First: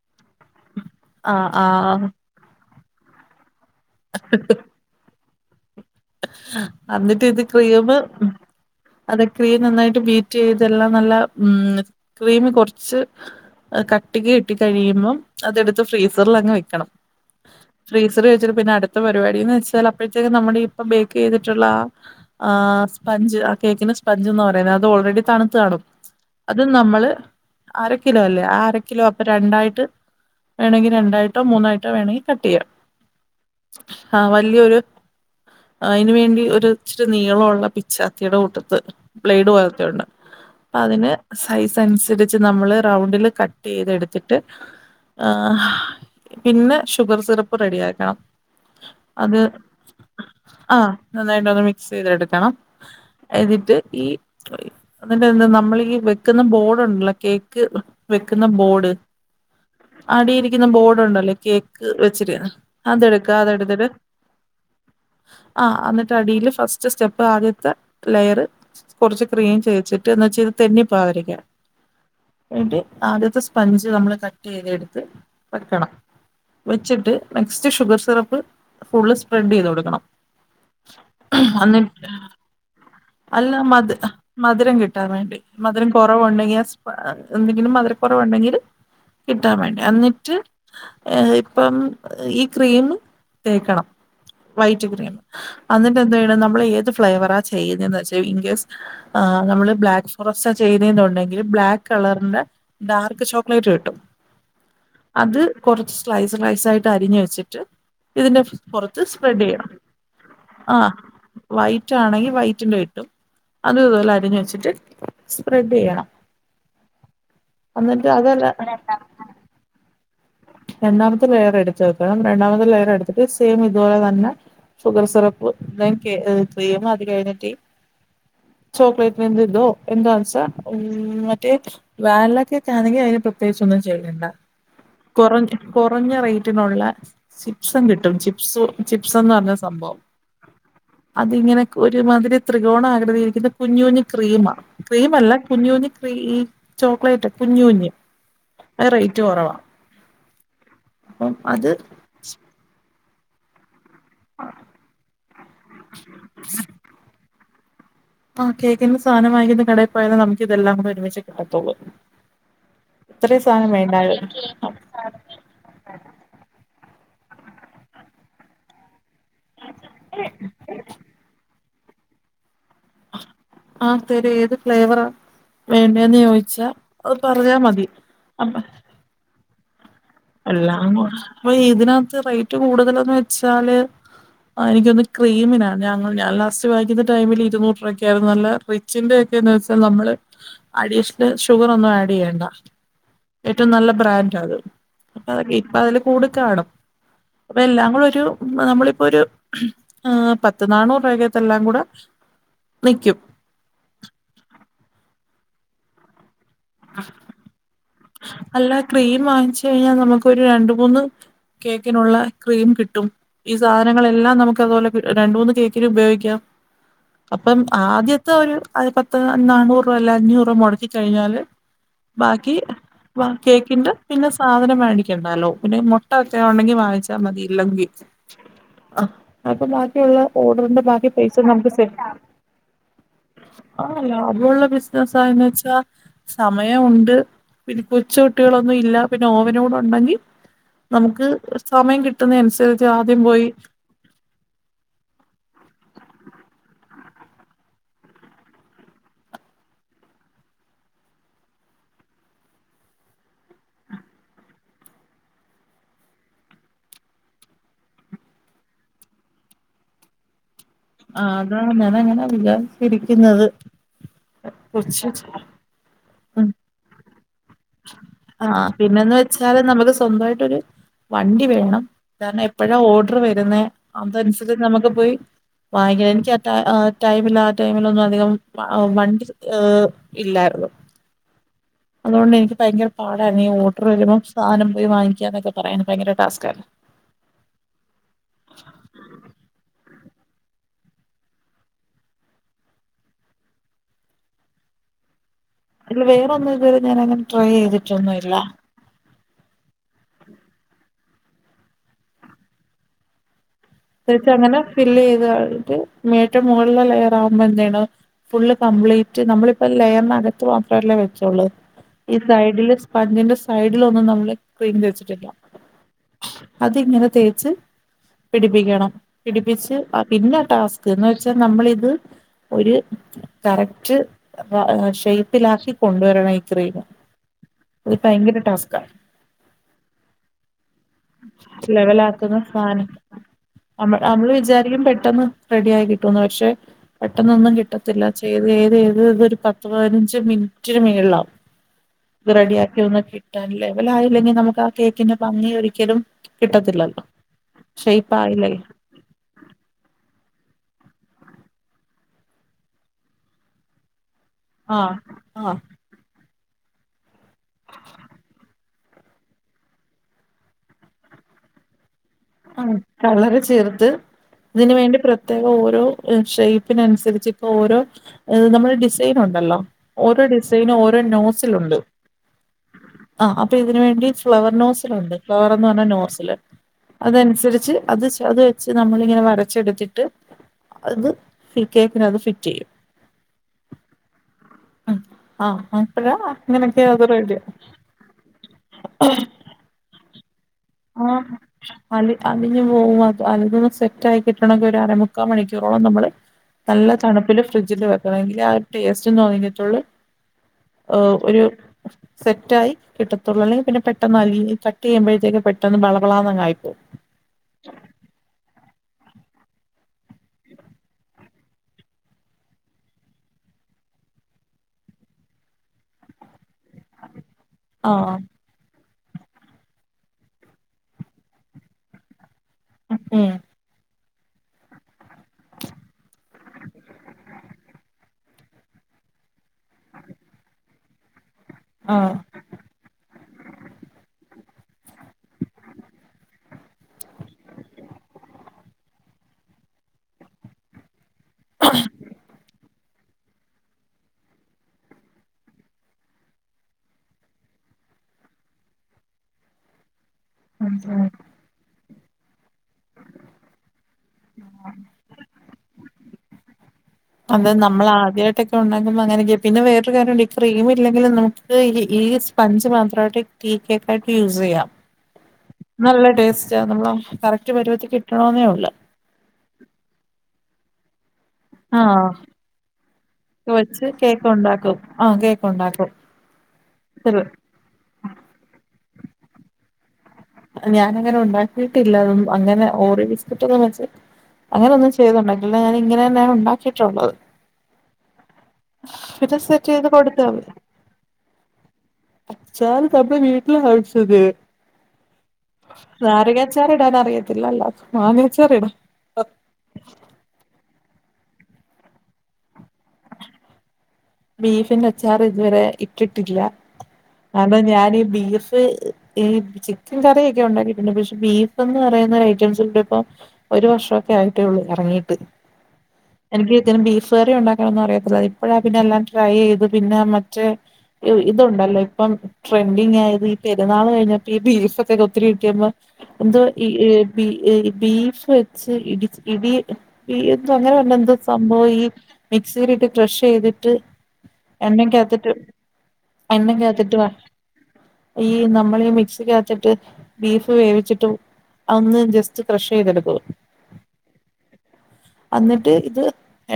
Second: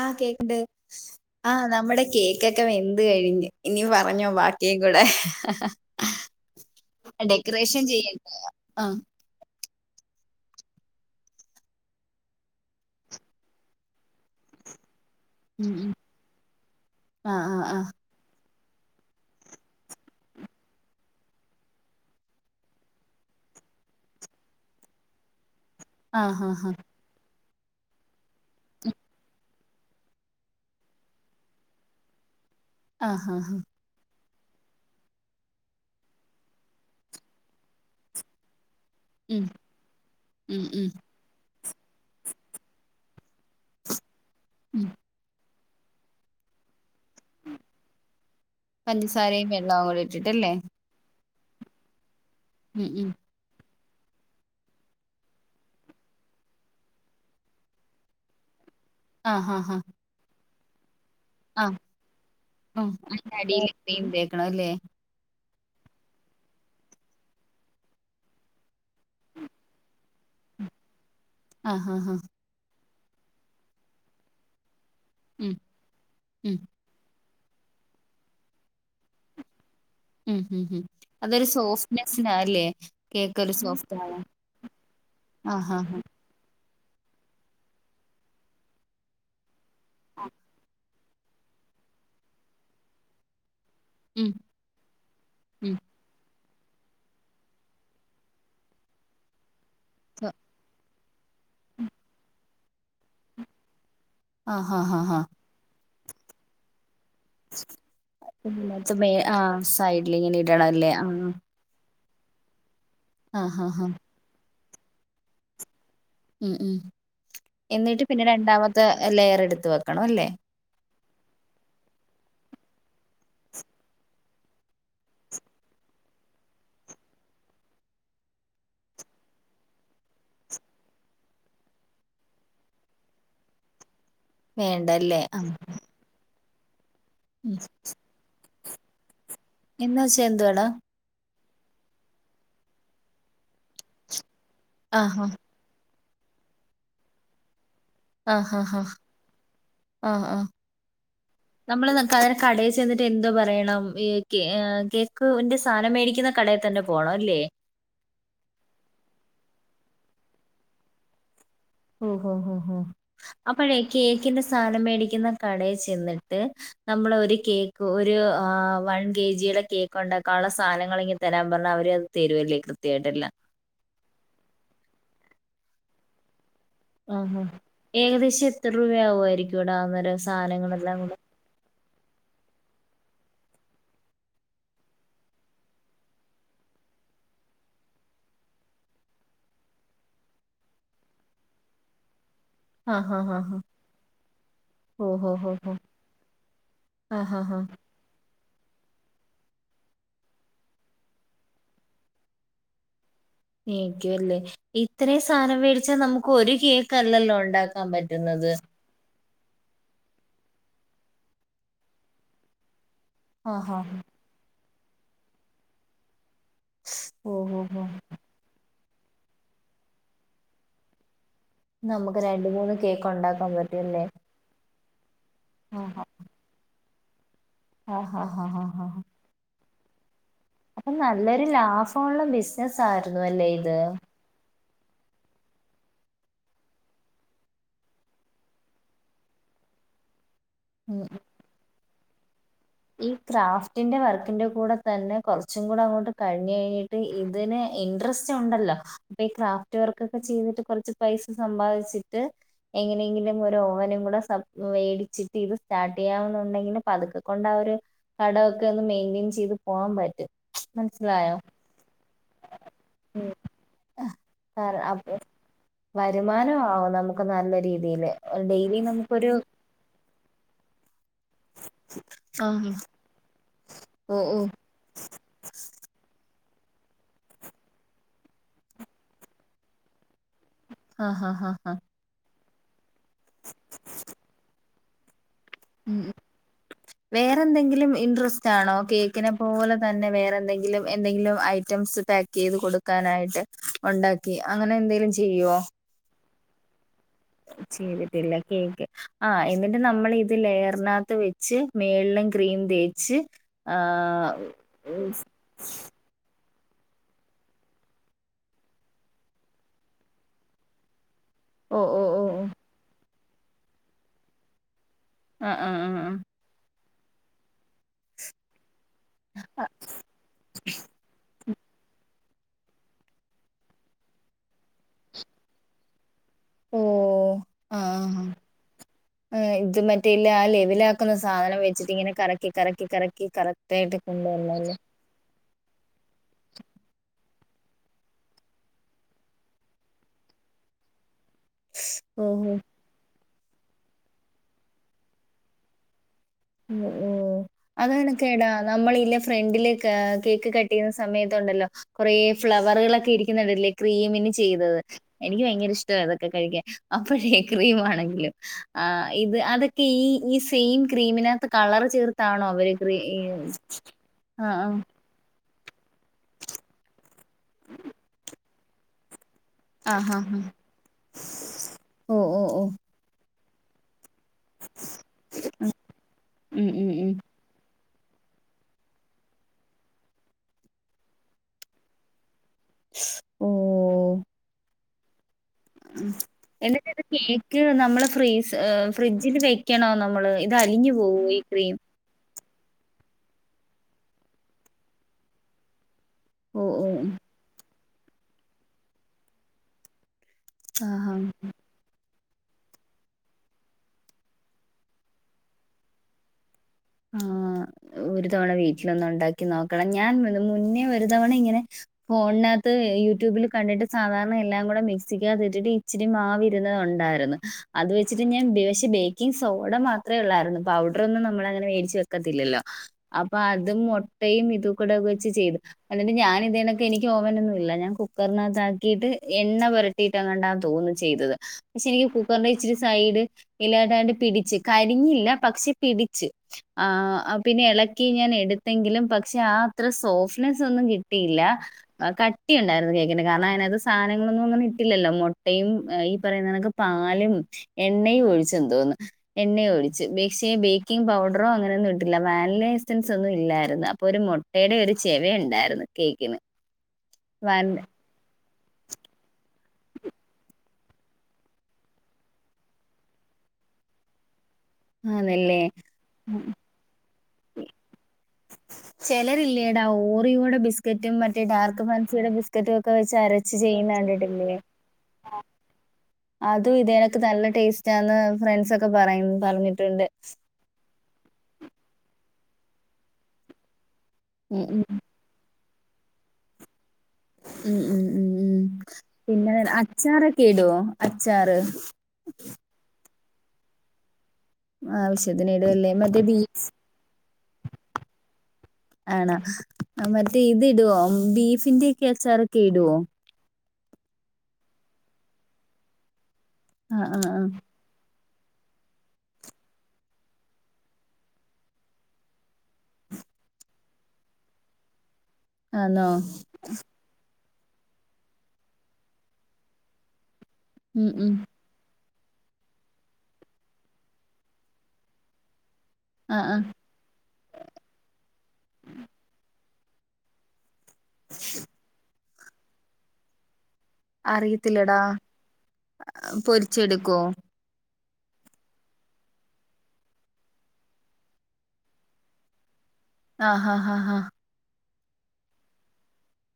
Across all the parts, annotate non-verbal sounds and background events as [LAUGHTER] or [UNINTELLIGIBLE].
ആഹ് കേക്കുണ്ട് ആഹ് നമ്മുടെ കേക്കൊക്കെ വെന്ത് കഴിഞ്ഞ് ഇനി പറഞ്ഞോ ബാക്കിയോ കടെ എന്നിട്ട് ഇത് ക്രമ് ചെയ്യണ്ടേ ആഹ് അത ക്രീം നന്നായിട്ട് ബീറ്റ് ചെയ്തെല്ലാം നല്ല ഉം ക്രീം കുറച്ച് കട്ടിക്ക് കിട്ടി കഴിയുമ്പം ഉം അതെടുത്ത് ഉം ഫ്രീസറൽങ്ങ് വെക്കണം ആഹ് ആഹ് ഫ്രീസ് ച പിന്നെ അടുത്ത പരിപാടിന്ന് വെച്ചാൽ അപ്പോഴത്തേക്കും നമ്മുടെ ഇപ്പ ബേക്ക് ചെയ്തിട്ടുള്ള ആഹ് സ്പഞ്ച് ആ കേക്കിന് സ്പഞ്ച്ന്ന് പറയുന്നത് അത് ഓൾറെഡി തണുത്ത കാണും ആഹ് ആഹ് അത് ഹാ ഹാ നമ്മള് അര കിലോ അല്ലേ ആരകിലോ അപ്പൊ രണ്ടായിട്ട് വേണെങ്ക രണ്ടായിട്ടോ മൂന്നായിട്ടോ വേണെൽ കട്ടി ചെയ്യാം ആഹ് ആഹ് ആഹ് വലിയൊരു അതിനന് വേണ്ടി ഒ ഇച്ചിരി നീളമുള്ള പിച്ചാത്തിയുടെ കൂട്ടത്ത് ഉം പ്ലേഡ് പോലത്തെണ്ട് ഉം ഉം അതിന് സൈസ് അൻസരിച്ച് നമ്മള് റൗണ്ടില് കട്ട്യ്തെടുത്തിട്ട് ഉം ആ പിന്നെ ഷുഗർ സിറപ്പ് റെഡിയാക്കണം. പഞ്ചസാരയും വെള്ളവൂടി ഇട്ടിട്ടല്ലേ? ആഹ നന്നായിട്ടൊന്ന് മിക്സെയ്തെടുക്കണം. ഉം ഉം എതിട്ട് ഈ എന്നിട്ട് എന്താ നമ്മൾ ഈ വെകുന്ന ബോർഡുണ്ടല്ലോ കേക്ക് വെകുന്ന ബോർഡ്. ആഹ് ഹാഹ അടിയിരികുന്ന ബോർഡുണ്ടല്ലേ കേക്ക് വെചിട്ട് അതെടുക്ക അതെടുതിട്ട്. തേക്കണോല്ലേ? ആഹ് അന്നിട്ട് അടിയില് ഫസ്റ്റ് സ്റ്റെപ്പ് ആദ്യത്തെ ലെയർ കൊറെച്ച് ക്രീം ചെയ്ച്ചിട്ട് എന്നുച്ച ഇത് തെന്നി പോകാതിരിക്കാൻ ആഹ് ആഹ് ആഹ് എൻട്ട് ആദ്യത്തെ സപഞ്ച് നമ്മൾ കട്ട് ചെയ്തെടുത്ത് ഉം വെക്കണം ഉം വെച്ചിട്ട് next sugar syrup full spread ചെയ്ത് കൊടുക്കണം ഉം ഉം ഉം അതൊരു എന്നിട്ട് സോഫ്റ്റ്നെസ്സിനാല്ലേ അല്ല കേകൊരു മധ് സോഫ്റ്റ് ആകാൻ മധുരം കിട്ടാൻ വേണ്ടി മധുരം കുറവുണ്ടെങ്കിയെ പ് എന്തെങ്കിലും മധരക്കുറവുണ്ടെങ്കിൽ കിട്ടാൻ വേണ്ടി എന്നിട്ട് ഇപ്പം ഈ ക്രീം തേക്കണം ഉം വൈറ്റ് ക്രീം ഉം അന്ന്ട്ട് എന്തയ്യണം നമ്മൾ ഏത് ഫ്ലേവറാ ചെയ്യുന്നേന്ന് വെച്ചാ ഇൻകസ് ആഹ് നമ്മള് ബ്ലാക്ക് ഫോറസ്റ്റ ചെയ്തെന്നുണ്ടെങ്കിൽ ബ്ലാക്ക് കളറ്ന്റെ ഡാർക്ക് ചോക്ലേറ്റ് കിട്ടും ആഹ് ഹാ ഹാ ഹാ അത് കൊർച്ച് സ്ലൈസ് സ്ലൈസ് ആയിട്ട് അരിഞ് വെച്ചിട്ട് ഇതിന്റെറച്ച് ഇതിനകത്ത് മേ ആ സൈഡിൽ ഇങ്ങനെ ഇടണല്ലേ ആ വൈറ്റ് ആണെങ്കിൽ വൈറ്റിന്റെ ഇട്ടും ആഹ് ഹാ അത് ഹാ ഇതുലെ അരിഞ്ഞ് വെച്ചിട്ട് സ്പ്രെഡ് ചെയ്യണം ഉം ഉം എന്നിട്ട് പിന്നെ രണ്ടാമത്തെ ലെയർ എടുത്ത് വെക്കണം അല്ലേ രണ്ടാമത്തെ ലെയർ എടുത് വെക്കണം രണ്ടാമത്തെ ലെയർ എടുത്തിട്ട് സെയിം ഇതുപോലെ തന്നെ ഷുഗർ സിറപ്പ് ഇ ക്രീം അത് കഴിഞ്ഞിട്ടേ ചോക്ലേറ്റ്ൻ തോ എന്തന്നെച്ച ഉം മറ്റേ വേൻല കേക്കണെങ്കിൽ അയ്ൻ പ്രത്യേകിച് ഒന്നും ചെർക്കണ്ട വേണ്ട ര് കൊറഞ് കുറഞ്ഞ റേറ്റിനുള്ള ഉം ചിപ്സം കിട്ടും ചിപ് ചിപ്സന്ന് പറഞ്ഞ സംഭവം എന്ന് വെച്ചാ എന്തുവാടാ അതിങ്ങനെ ഒരുമാതിരി ത്രികോണം ആകൃതിയിരിക്ന്ന കുഞ്ഞു കുഞ് ക്രീമാ ക്രീം ആഹ് അല്ല കുഞ് കുഞ് ക്രീ ചോക്ലേറ്റ് കുഞ്ഞൂഞ് ആഹ് ആഹ് ആഹ് ആഹ് അപ്പം അത് നമ്മൾ ന കയ്ൻ കടേ ചെന്നിട്ട് എന്ത് പറയണം? വേ കേ കേക്ക് ഉന്റെ സാധനം മേടിക്ന്ന കടേ തന്നെ പോകണം ല്ലേ? ആഹ് കേക്കിന്റെ സധനം മായിക്ന്ന കടേ പോയാലെ നമുകിതെല്ലാം കൂ ഒരുമിച്ച് കിട്ടത്തുള്ളൂ ഓഹ് ഓഹ് ഓഹ് ഇത്രയും സാധനം അപ്പഴേ വേണ്ടായോ കേക്കിന്റെ സാനം മേടിക്ന്ന കടേ ചെന്നിട്ട് നമ്മൾ ഒരു കേക്ക് ഒരു ഏഹ് വൺ കെ ജിയുടെ കേക്ക് ഉണ്ടാക്കാനുള്ള സാനങ്ങള് ഇങ് തരാൻ പറഞ്ഞാ അവര് അത് തെരുവല്ലേ കൃത്യയിട്ടെല്ലാ ആഹ് തെര് ഏത് ഫ്ലേവറാ വേണ്ടന്ന് ചോദിച്ചാ അത് ആഹ് അഹ് പറഞ്ഞാ മതി ഏകദേശം അപ്പ എത്ര രൂവാവുവായിരിക്കെടാ അന്നരം എല്ലാം വ അപ്പൊ ഇതിനകത്ത് റേറ്റ് കൂടുതലന്ന് വെച്ചാല് ആഹ് എനിക്കൊന്ന് ക്രീമിനാ ഞ ഞാൻ ലാസ്റ്റ് വായിക്ന്ന ടൈമിൽ ഇരുന്നൂറ് രൂവയ്ക്കായിരുന്നു നല്ല റെ ച്ചിന്റെ ഒക്കന്ന് വെച്ചാൽ നമ്മള് അഡീഷണൽ ഷുഗർ ഒന്നും ആഡ് ചെയ്യേണ്ട ആഹ് ആഹ് ആഹ് ഏറ്റവും നല്ല ബ്രാൻഡാ ആത് അപ്പ ഓഹോ ഹോ അതൊകെ ഹോ ഇപ്പ അതില് കൂടി കാണും ആഹ് ആഹ് അപ്പൊ ആഹ് എല്ലാം കൂടെ ഒരു നമ്മളിപ്പോ ഒരു പത്ത് നാനൂറ് രൂപകത്ത് എല്ലാം കൂടെ നിക്കും നിക്കും അല്ലേ ഇത്രയും സാധനം മേടിച്ചാൽ നമുക്ക് ഒരു കേക്കല്ലല്ലോ ഉണ്ടാക്കാൻ പറ്റുന്നത് അല്ല ക്രീം വാങ്ങിച്ച് കഴിഞ്ഞാൽ നമുക്കൊരു രണ്ട് മൂന്ന് കേക്കിനുള്ള ക്രീം കിട്ടും ഈ ആഹ് ആഹ് സാനങ്ങളെല്ലാം നമുക്ക് അതുപോലെ രണ്ട് മൂന്ന് കേക്കിന് ഉപയോഗിക്കാം ഓഹ് അപ്പം ഓഹ് ഓഹ് ആദ്യം ഇത് ഒരു അത് പത്ത് നന്നൂറ് രൂപ അല്ല അഞ്ഞൂറ് രൂപ മുടക്കി കഴിഞ്ഞാല് നമുക്ക് രണ്ട് ബാക്കി മൂന്ന് കേക്ക് ഉണ്ടാക്കാൻ കേക്കിന്റെ പറ്റുംല്ലേ പിന്നെ സാധനം മേടിക്കണ്ടാല്ലോ പിന്നെ ആഹ് മുട്ട ഒക്കെ ആണ്ടെങ്കി വാങ്ങിച്ച മതി ഇല്ലെങ്കി ആഹ് അപ്പൊ ബാക്കിയുള്ള ഓർഡറിന്റെ അപ്പൊ ബാക്കി പൈസ നല്ലൊരു നമുക്ക് സെറ്റ് ലാഭമുള്ള ബിസിനസ് ആയിരുന്നു അല്ലേ ഇത് ആഹ് ലാഭമുള്ള ബിസിനസാന്ന് വെച്ചാ സമയം ഉണ്ട് പിന്നെ കൊച്ച് കുട്ടികളൊന്നും ഇല്ല പിന്നെ ഓവനൂടെ ഉണ്ടെങ്കിൽ ഉം നമുക്ക് സമയം കിട്ടുന്ന അനുസരിച്ച് ഈ ആദ്യം പോയി ക്രാഫ്റ്റ് ഇതിന്റെ വർക്കിന്റെ കൂടെ തന്നെ കുറച്ചും കൂടെ അങ്ങോട്ട് കഴിഞ്ഞ് കഴിഞ്ഞിട്ട് ഇതിന് ഇൻട്രസ്റ്റ് ഉണ്ടല്ലോ ഈ ക്രാഫ്റ്റ് വർക്കെക്കെ ചെയ്തിട്ട് കുറച്ച് പൈസ സമ്പാദിച്ചിട്ട് എങ്ങനെയെങ്കിലും ഒരു ഓവനും കൂടെ വേടിച്ചിട്ട് ഇത് സ്റ്റാർട്ട് ചെയ്യാവുന്നുണ്ടെങ്കില് പതുക്കെ കൊണ്ട് അവര് കടൊക്കെ ഒന്ന് മെയിന്റെയിൻ ചെയ്ത് പോകാൻ പറ്റും ആഹ് മനസ്സിലായോ അതാണ് ഞാന അങ്ങനെ ഉം. വിചാരിച്ചിരിക്കുന്നത് കാരണം കൊച്ച് അപ്പൊ ഉം വരുമാനം ആവും നമുക്ക് നല്ല രീതിയില് ആഹ് ഡെയ്ലി പിന്നെന്ന് നമുക്കൊരു വെച്ചാല് നമുക്ക് സ്വന്തമായിട്ടൊരു വണ്ടി വേണം കാരണം ആണ് എപ്പഴാ ഓർഡർ വരുന്ന അതനുസരിച്ച് നമുക്ക് പോയി വാങ്ങിയവനിക്ക് ആ ടൈമില് ആ ടൈമിലൊന്നും അധികം വണ്ടി ഇഹ് ഇല്ലായിരുന്നു ആഹ് ആഹ് ആഹ് അതുകൊണ്ട് എനിക്ക് ഭയങ്കര പാടായിരുന്നു ഈ ഓട്ടർ വരുമ്പം സാധനം പോയി വാങ്ങിക്ക എന്നൊക്കെ പറയാന് ഭയങ്കര ടാസ്ക് ആയിരുന്നു വേറെ എന്തെങ്കിലും ഇൻട്രസ്റ്റ് ആണോ കേക്കിനെ പോലെ തന്നെ വേറെന്തെങ്കിലും എന്തെങ്കിലും ഐറ്റംസ് ചെയ്ത് കൊടുക്കാനായിട്ട് ഉണ്ടാക്കി അങ്ങനെ എന്തെങ്കിലും ചെയ്യുവോ ഇല്ല വേറൊന്നും ഇതുവരെ ഞാനങ്ങനെ ട്രൈ ചെയ്തിട്ടൊന്നും ഇല്ല. ഓക്കേ. ആ എന്നിട്ട് നമ്മൾ ഇത് ലെയറിനകത്ത് വെച്ച്, മേളിലും ക്രീം തേച്ച്. ആ [UNINTELLIGIBLE] അങ്ങനെ ഫില്ല് ചെയ്ത് കഴിഞ്ഞിട്ട് ഏറ്റവും മുകളിലെ ലെയറ് ആവുമ്പോ എന്ത് ചെയ്യണം, ഫുള്ള് കംപ്ലീറ്റ് നമ്മളിപ്പം ലെയറിനകത്ത് മാത്രമല്ലേ വെച്ചോള്. ഓ ഓ. ഈ ഓ സൈഡില് സ്പഞ്ചിന്റെ സൈഡില് ഒന്നും നമ്മള് ക്രീം തേച്ചിട്ടില്ല. ആഹ് ആ ആ ആ. അത് ഇങ്ങനെ തേച്ച് പിടിപ്പിക്കണം. പിടിപ്പിച്ച് ആ പിന്നെ ടാസ്ക്. എന്ന് വെച്ചാ നമ്മളിത് ഒരു കറക്റ്റ് വ ഷേപ്പിലാക്കി കൊണ്ടുവരണം ഈ ഓ ക്രീമ് ആ അത് ഭയങ്കര ടാസ്ക്ക. ഇത് മറ്റേയില്ല ആ ലെവലാക്കുന്ന സാധനം വെച്ചിട്ട് ഇങ്ങനെ ലെവലാക്കുന്ന കറക്കി കറക്കി സാനം കറക്കി കറ നമ്മ നമ്മള് വിചാരിക്കും പെട്ടെന്ന് റെഡി ആയി കിട്ടുന്ന്. പക്ഷെ പെട്ടെന്നൊന്നും കിട്ടത്തില്ല. ചെയ്ത് ചെയ്ത് ചെയ്ത് ഇത് ഒരു പത്ത് പതിനഞ്ച് മിനിറ്റിന് മേളിലാകും. ഇത് ഓഹോ റെഡിയാക്കി ഒന്ന് കിട്ടാൻ. ലെവലായില്ലെങ്കിൽ നമുക്ക് ആ കേക്കിന്റെ ഭംഗി ഒരിക്കലും, ഉം കിട്ടത്തില്ലല്ലോ ഉം. അതും അങ്ങനെ ഷേയ്പ്പായില്ലേ കേടാകാ നമ്മളില്ലെ ഫ്രണ്ടില ക കേക്ക് കട്ട് ചെയ്യുന്ന സമയത്തുണ്ടല്ലോ, കുറേ ഫ്ലവറുകളൊക്കെ ഇരിക്കുന്നുണ്ടല്ലേ ക്രീമിന് ചെയ്തത്. ആഹ് എനിക്ക് ആഹ് ഭയങ്കര ഇഷ്ടവ അതൊക്കെ കഴിക്കാൻ. അപ്പഴേ ക്രീം ആണെങ്കിലും. ആ ഇത് അതെക്കെ ഈ ഈ സെയിം ക്രീമിനക ത്ത് കളർ ചേർ ആ കളറ് ചേർത്ത് ആ ആ ഇതിന് വേണ്ടി പ്ര ത്യേകം ഓരോ ഷേപ്പിനനുസരിച്ച് ഇപ്പൊ ഓരോ നമ്മൾ ഡിസൈൻ ഉണ്ടല്ലോ, ആഹ് ഓരോ ആഹ് ആഹ് ഡിസൈനും ഓരോ നോസിലുണ്ട്. ഓ ഓ ഓ ആഹ് അപ്പൊ ഇതിന് വേണ്ടി ഫ്ലവർ നോസിലുണ്ട്. ഫ്ലവർന്ന് പറഞ്ഞാ നോസില്. ഉം ഉം ഉം അതനുസരിച്ച് അത് സൊ അത് വെച്ച് നമ്മളിങ്ങനെ വരച്ചെടുത്തിട്ട് അത് ഈ കേക്കിനത് ഫിറ്റ് ചെയും. ഓ. ആഹ് അപ്പഴ അങ്ങനെയൊക്കെ എന്നട്ടത് അത് റെഡി കേക്ക് നമ്മള ഫ്രീസ് ആഹ് ഫ്രിഡ്ജിൽ വെക്കണോ നമ്മള്. ഇത് അലിഞ്ഞു പോകോ ആഹ് ഈ ക്രീം. അലി അലിഞ്ഞ് പോവും. അത് ഒന്ന് സെറ്റ് ആയി കിട്ടണമെങ്കിൽ ഒരു അര മുക്കാൽ മണിക്കൂറോളം നമ്മള് ഓ ഓ നല്ല തണുപ്പില് ഫ്രിഡ്ജില് വെക്കണം. എങ്കിൽ ആ ടേസ്റ്റ്ന്ന് [UNINTELLIGIBLE] കിട്ടതൊള്ളൂ. ആഹ് ഒരു സെറ്റ് ആയി കിട്ടത്തൊള്ളൂ. അല്ലെങ്കിൽ പിന്നെ പെട്ടെന്ന് അലിഞ്ഞു കട്ട് ചെയ്യുമ്പോഴത്തേക്ക് പെട്ടന്ന് ട്ടന്ന് വളവളാന്നായിപ്പോകും. ആഹ് ഒരു തവണ വീട്ടിലൊന്ന് ഉണ്ടാക്കി നോക്കണം. ഞാൻ മുന്നേ ഒരു തവണ ഇങ്ങനെ ഫോണിനകത്ത് യൂട്യൂബിൽ കണ്ടിട്ട് സാധാരണ എല്ലാം കൂടെ മിക്സിക്കാകത്ത് ഇട്ടിട്ട് ഈ ഇച്ചിരി മാവിരുന്നുന്നത് ഉണ്ടായിരുന്നു. അത് ആഹ് വെച്ചിട്ട് ഞാൻ [UNINTELLIGIBLE] ബേക്കിംഗ് സോഡ മാത്രം ഉള്ളായിരുന്നു. പൗഡർ ഒന്നും നമ്മൾ അങ്ങനെ മേടിച്ച് വ വക്കത്തില്ലല്ലോ. ഉം അപ്പൊ അതും മുട്ടയും ഇത് കൂടെ വെച്ച് ചെയ്തു. എന്നിട്ട് ഞാൻ ഇതേനെക്കെ എനിക്ക് ഓവനൊന്നും ഇല്ല. ഞാൻ കുക്കറിനകത്താക്കിയിട്ട് എണ്ണ പുരട്ടിയിട്ട് എങ്ങണ്ടാ തോന്നുന്നു ചെയ്തത്. പക്ഷെ എനിക്ക് ആഹ് കുക്കറിന്റെ ഇച്ചിരി സൈഡ് ഇല്ലാടാണ്ട് പിടിച്ച്. കരിഞ്ഞില്ല പക്ഷെ പിടിച്ച്. ആഹ് പിന്നെ ഇളക്കി ഞാൻ എടുത്തെങ്കിലും പക്ഷെ ആ അത്ര സോഫ്റ്റ്നെസ്സ് ഒന്നും കിട്ടി ട്ടിയില്ല. കട്ടി ഉണ്ടായിരുന്നു കേക്ക്. പിന്ന കാരണം അതിനകത്ത് സാധനങ്ങളൊന്നും അങ്ങനെ ഇട്ടില്ലല്ലോ. മുട്ടയും ഈ പറയുന്നക്ക് പാലും എണ്ണയും ഒഴിച്ചു എന്ന് തോന്നുന്നു. എണ്ണ ഒഴി ച്. പക്ഷേ ബേക്കിംങ് പൗഡറോ അങ്ങനെയൊന്നും ഇിട്ടില്ല. വാനില എസ് സൻസ് ഒന്നും ഇല്ലായിരുന്നു. അപ്പോ ഒരു മുട്ടയുടെ ഒരു ചെവ ഉണ്ടായിരുന്നു കേക്കിന്. അത് വാൻ നമ്മ ആദ്യമായിട്ടൊക്കെ ഉണ്ടാകുമ്പോൾ അങ്ങനയൊക്കെ. പിന്നെ വേറെ കാര്യംണ്ട്. ക്രീം ഇല്ലെങ്കിലും നമുക്ക് ഈ സ്പഞ്ച് മാത്രമായിട്ട് ടീ കേക്കായിട്ട് യൂസ് ചെയ്യാം. ആന്നല്ലേ നല്ല ടേസ്റ്റ നമ്മള കറക്റ്റ് പരുവത്തി കിട്ടണെന്നേള്ളൂ ചിലരില്ലേടാ ഓറിയോടെ ബിസ് ബിസ്ക്കറ്റും മറ്റേ ഡാർക്ക് ആഹ് ഫാൻസിയുടെ ബിസ്ക്കറ്റും ഒക്കെ വെച്ച് അരച്ച് ചെയ്യുന്നത് കണ്ടിട്ടില്ലേ ആഹ് കേക്ക് ഉണ്ടാക്കും അതും ഇതേലൊക്കെ ചെറു നല്ല ടേസ്റ്റാന്ന് ഫ്രണ്ട്സൊക്കെ പറ പറഞ്ഞിട്ടുണ്ട് ഞാനും അങ്ങനെ ഉണ്ടാക്കിയിട്ടില്ല അതും അങ്ങനെ ഓറി ബിസ്ക്കിറ്റ് ഒന്നും വെച്ച് ഉം അങ്ങനെ ഉം ഒന്നും ചെയ്തുണ്ടാക്കില്ല ഞാന് ഇങ്ങനെ തന്നെ ഉണ്ടാക്കിയിട്ടുള്ളത് ഉം ഉം ഉം ഉം പിന്നെ സെറ്റ് ചെയ്ത് കൊടുത്താ അച്ചാറൊക്കെ മതി ഇടോ അച്ചാറ് [UNINTELLIGIBLE] വീട്ടിലെ [UNINTELLIGIBLE] ആവശ്യത്തിന് ഇടും അല്ലേ മറ്റേ ബീ നാരങ്ങാച്ചാർ ഇടാൻ അറിയത്തില്ല മാങ്ങ അച്ചാറിടാം ആണോ മറ്റേ ഇത് ഇടുവോ ബീഫിന്റെക്കെ അച്ചാറൊക്കെ ഇടുവോ ബീഫിന്റെ അച്ചാറ് ഇതുവരെ ഇട്ടിട്ടില്ല ആഹ് ആഹ് ആഹ് കാരണം ഞാൻ ഈ ബീഫ് ഈ ചിക്കൻ കറിയൊക്കെ ഉണ്ടാക്കിയിട്ടുണ്ട് പക്ഷെ ബീഫ് എന്ന് പറയുന്ന ഐറ്റംസ് ഇവിടെ ഇപ്പോ ഒരു വർഷമൊക്കെ ആയിട്ടേള്ളൂ ഇറങ്ങീട്ട് ആണോ [UNINTELLIGIBLE] ബീഫ് കറി ഉണ്ടാക്കാൻ ഒന്നും അറിയത്തില്ല ഇപ്പോഴാ പിന്നെ എല്ലാം ട്രൈ ചെയ്ത് പിന്നെ നമു മറ്റേ ഉം ഉം ഇതുണ്ടല്ലോ ഇപ്പം ട്രെൻഡിങ് ആയത് ഈ പെരുന്നാൾ കഴിഞ്ഞപ്പോ ബീഫ് ഒക്കെ ഒത്തിരി കിട്ടിയപ്പോ എന്തോ ആഹ് ആഹ് ഈ ബി -ബീഫ് വെച്ച് ഇടിച്ച് ഇടി എന്തൊ അങ്ങനെ പറഞ്ഞു എന്തോ സംഭവം ഈ മിക്സിയിട്ട് ക്രഷ് ചെയ്തിട്ട് അറിയത്തില്ലടാ എണകത്തിട്ട് എണകേത്തിട്ട് വ പൊരിച്ചെടുക്കുവോ? ഈ നമ്മൾ ഈ മിക്സിക്കത്തിട്ട് ബീഫ് വേവിച്ചിട്ട് അത് ഒന്ന് ജസ്റ്റ് ക്രഷ് ചെയ്തെടുക്കൂ. ആഹ ആഹ ആഹ ഹാ അന്നിട്ട് ഇത്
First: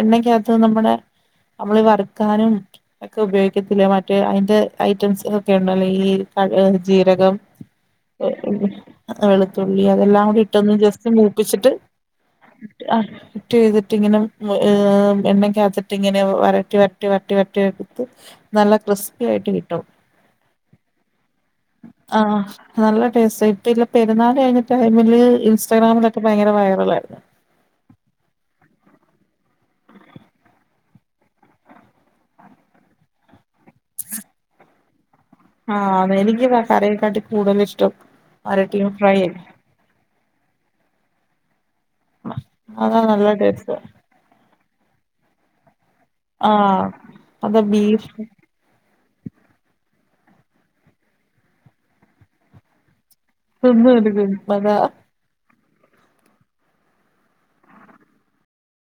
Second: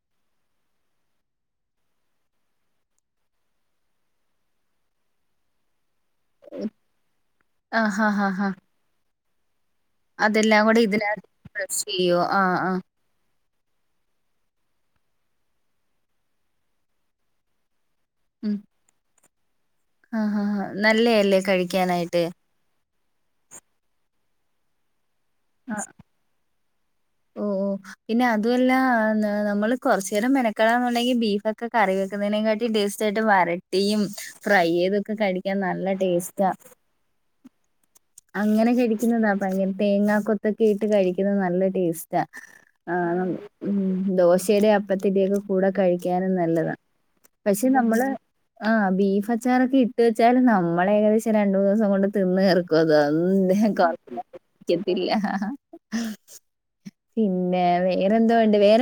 എണ്ണക്കകത്ത് നമ്മുടെ നമ്മള് വറ ക്കാനും ഒക്കെ ഉപയോഗിക്കത്തില്ല മറ്റേ അതിന്റെ ഐറ്റംസ് ഒക്കെ ഉണ്ടല്ല ഈ അത് ജീരകം ആഹ് ഹാ ഹാ എ ഹാ വേ ളു തുള്ളി അതെല്ലാം കൂടി ഇട്ടന്ന് കൂടെ ജസ്റ്റ് ഇതിനകത്ത് മൂപ്പിച്ചിട്ട് ക്രഷ് ചെയ്യോ ആഹ് ആഹ് ചെയ്തിട്ട ഇങ്ങനെ എണ്ണ കാത്തിട്ട് ഇങ്ങനെ വരട്ടി വരട്ടി വരട്ടി വട്ടി പ് നല്ല ക്രിസ്പി ആയിട്ട് കിട്ടും. ആ ഹാ നല്ലയല്ലേ കഴിക്ക ആഹ് നല്ല ടേസ്റ്റ് ഇപ്പ ഇല്ല പെരുന്നാൾ കഴിഞ്ഞ ടൈമില് ഇൻസ്റ്റാഗ്രാമിലൊക്ക ഇപ്പ ഭയങ്കര വൈറല ആയിരുന്നു. ഓ ഓ പിന്നെ അതുമല്ല നമ്മള് കുറച്ച നേരം മെനക്കടാെന്നുണ്ടെങ്കി ബീഫ് ഒക്കെ കറി ന്നതിന കാട്ടി ടേസ്റ്റ് ആയിട്ട് വരട്ടിയും ഫ്രൈ ചെയ്തൊക്കെക്കഴി ആഹ് അത എനിക്ക് കറീയെക്കാട്ടി കൂടുതലിഷ്ടം അങ്ങനെ കഴിക്കുന്നതാ ഭയങ്കര തേങ്ങാ കൊൊത്തൊക്കെ ഇട്ട് കഴിക്കുന്നത് നല്ല ടേസ്റ്റ് ആ അതാ നല്ല ഉ ടേസ്റ്റ് ദോശയുടെ അപ്പത്തിന്റെകു കൂടെ കഴിക്കാനും നല്ലതാ ആഹ് അതാ പക്ഷെ നമ്മള് ബീഫ് ആഹ ബീഫ് അച്ചാറൊക്കെ ഇട്ട് വെച്ചാല് നമ്മള ഏകദേശം രണ്ട മൂന്ന് ദിവസം കൊണ്ട് തിന്ന്ർക്കും. അദ ഹം തിന്ന് എടുക്കും അതാ കാത്തി ല്ല ആഹ. പിന്നെ വേറെന്തോണ്ട് വേറെ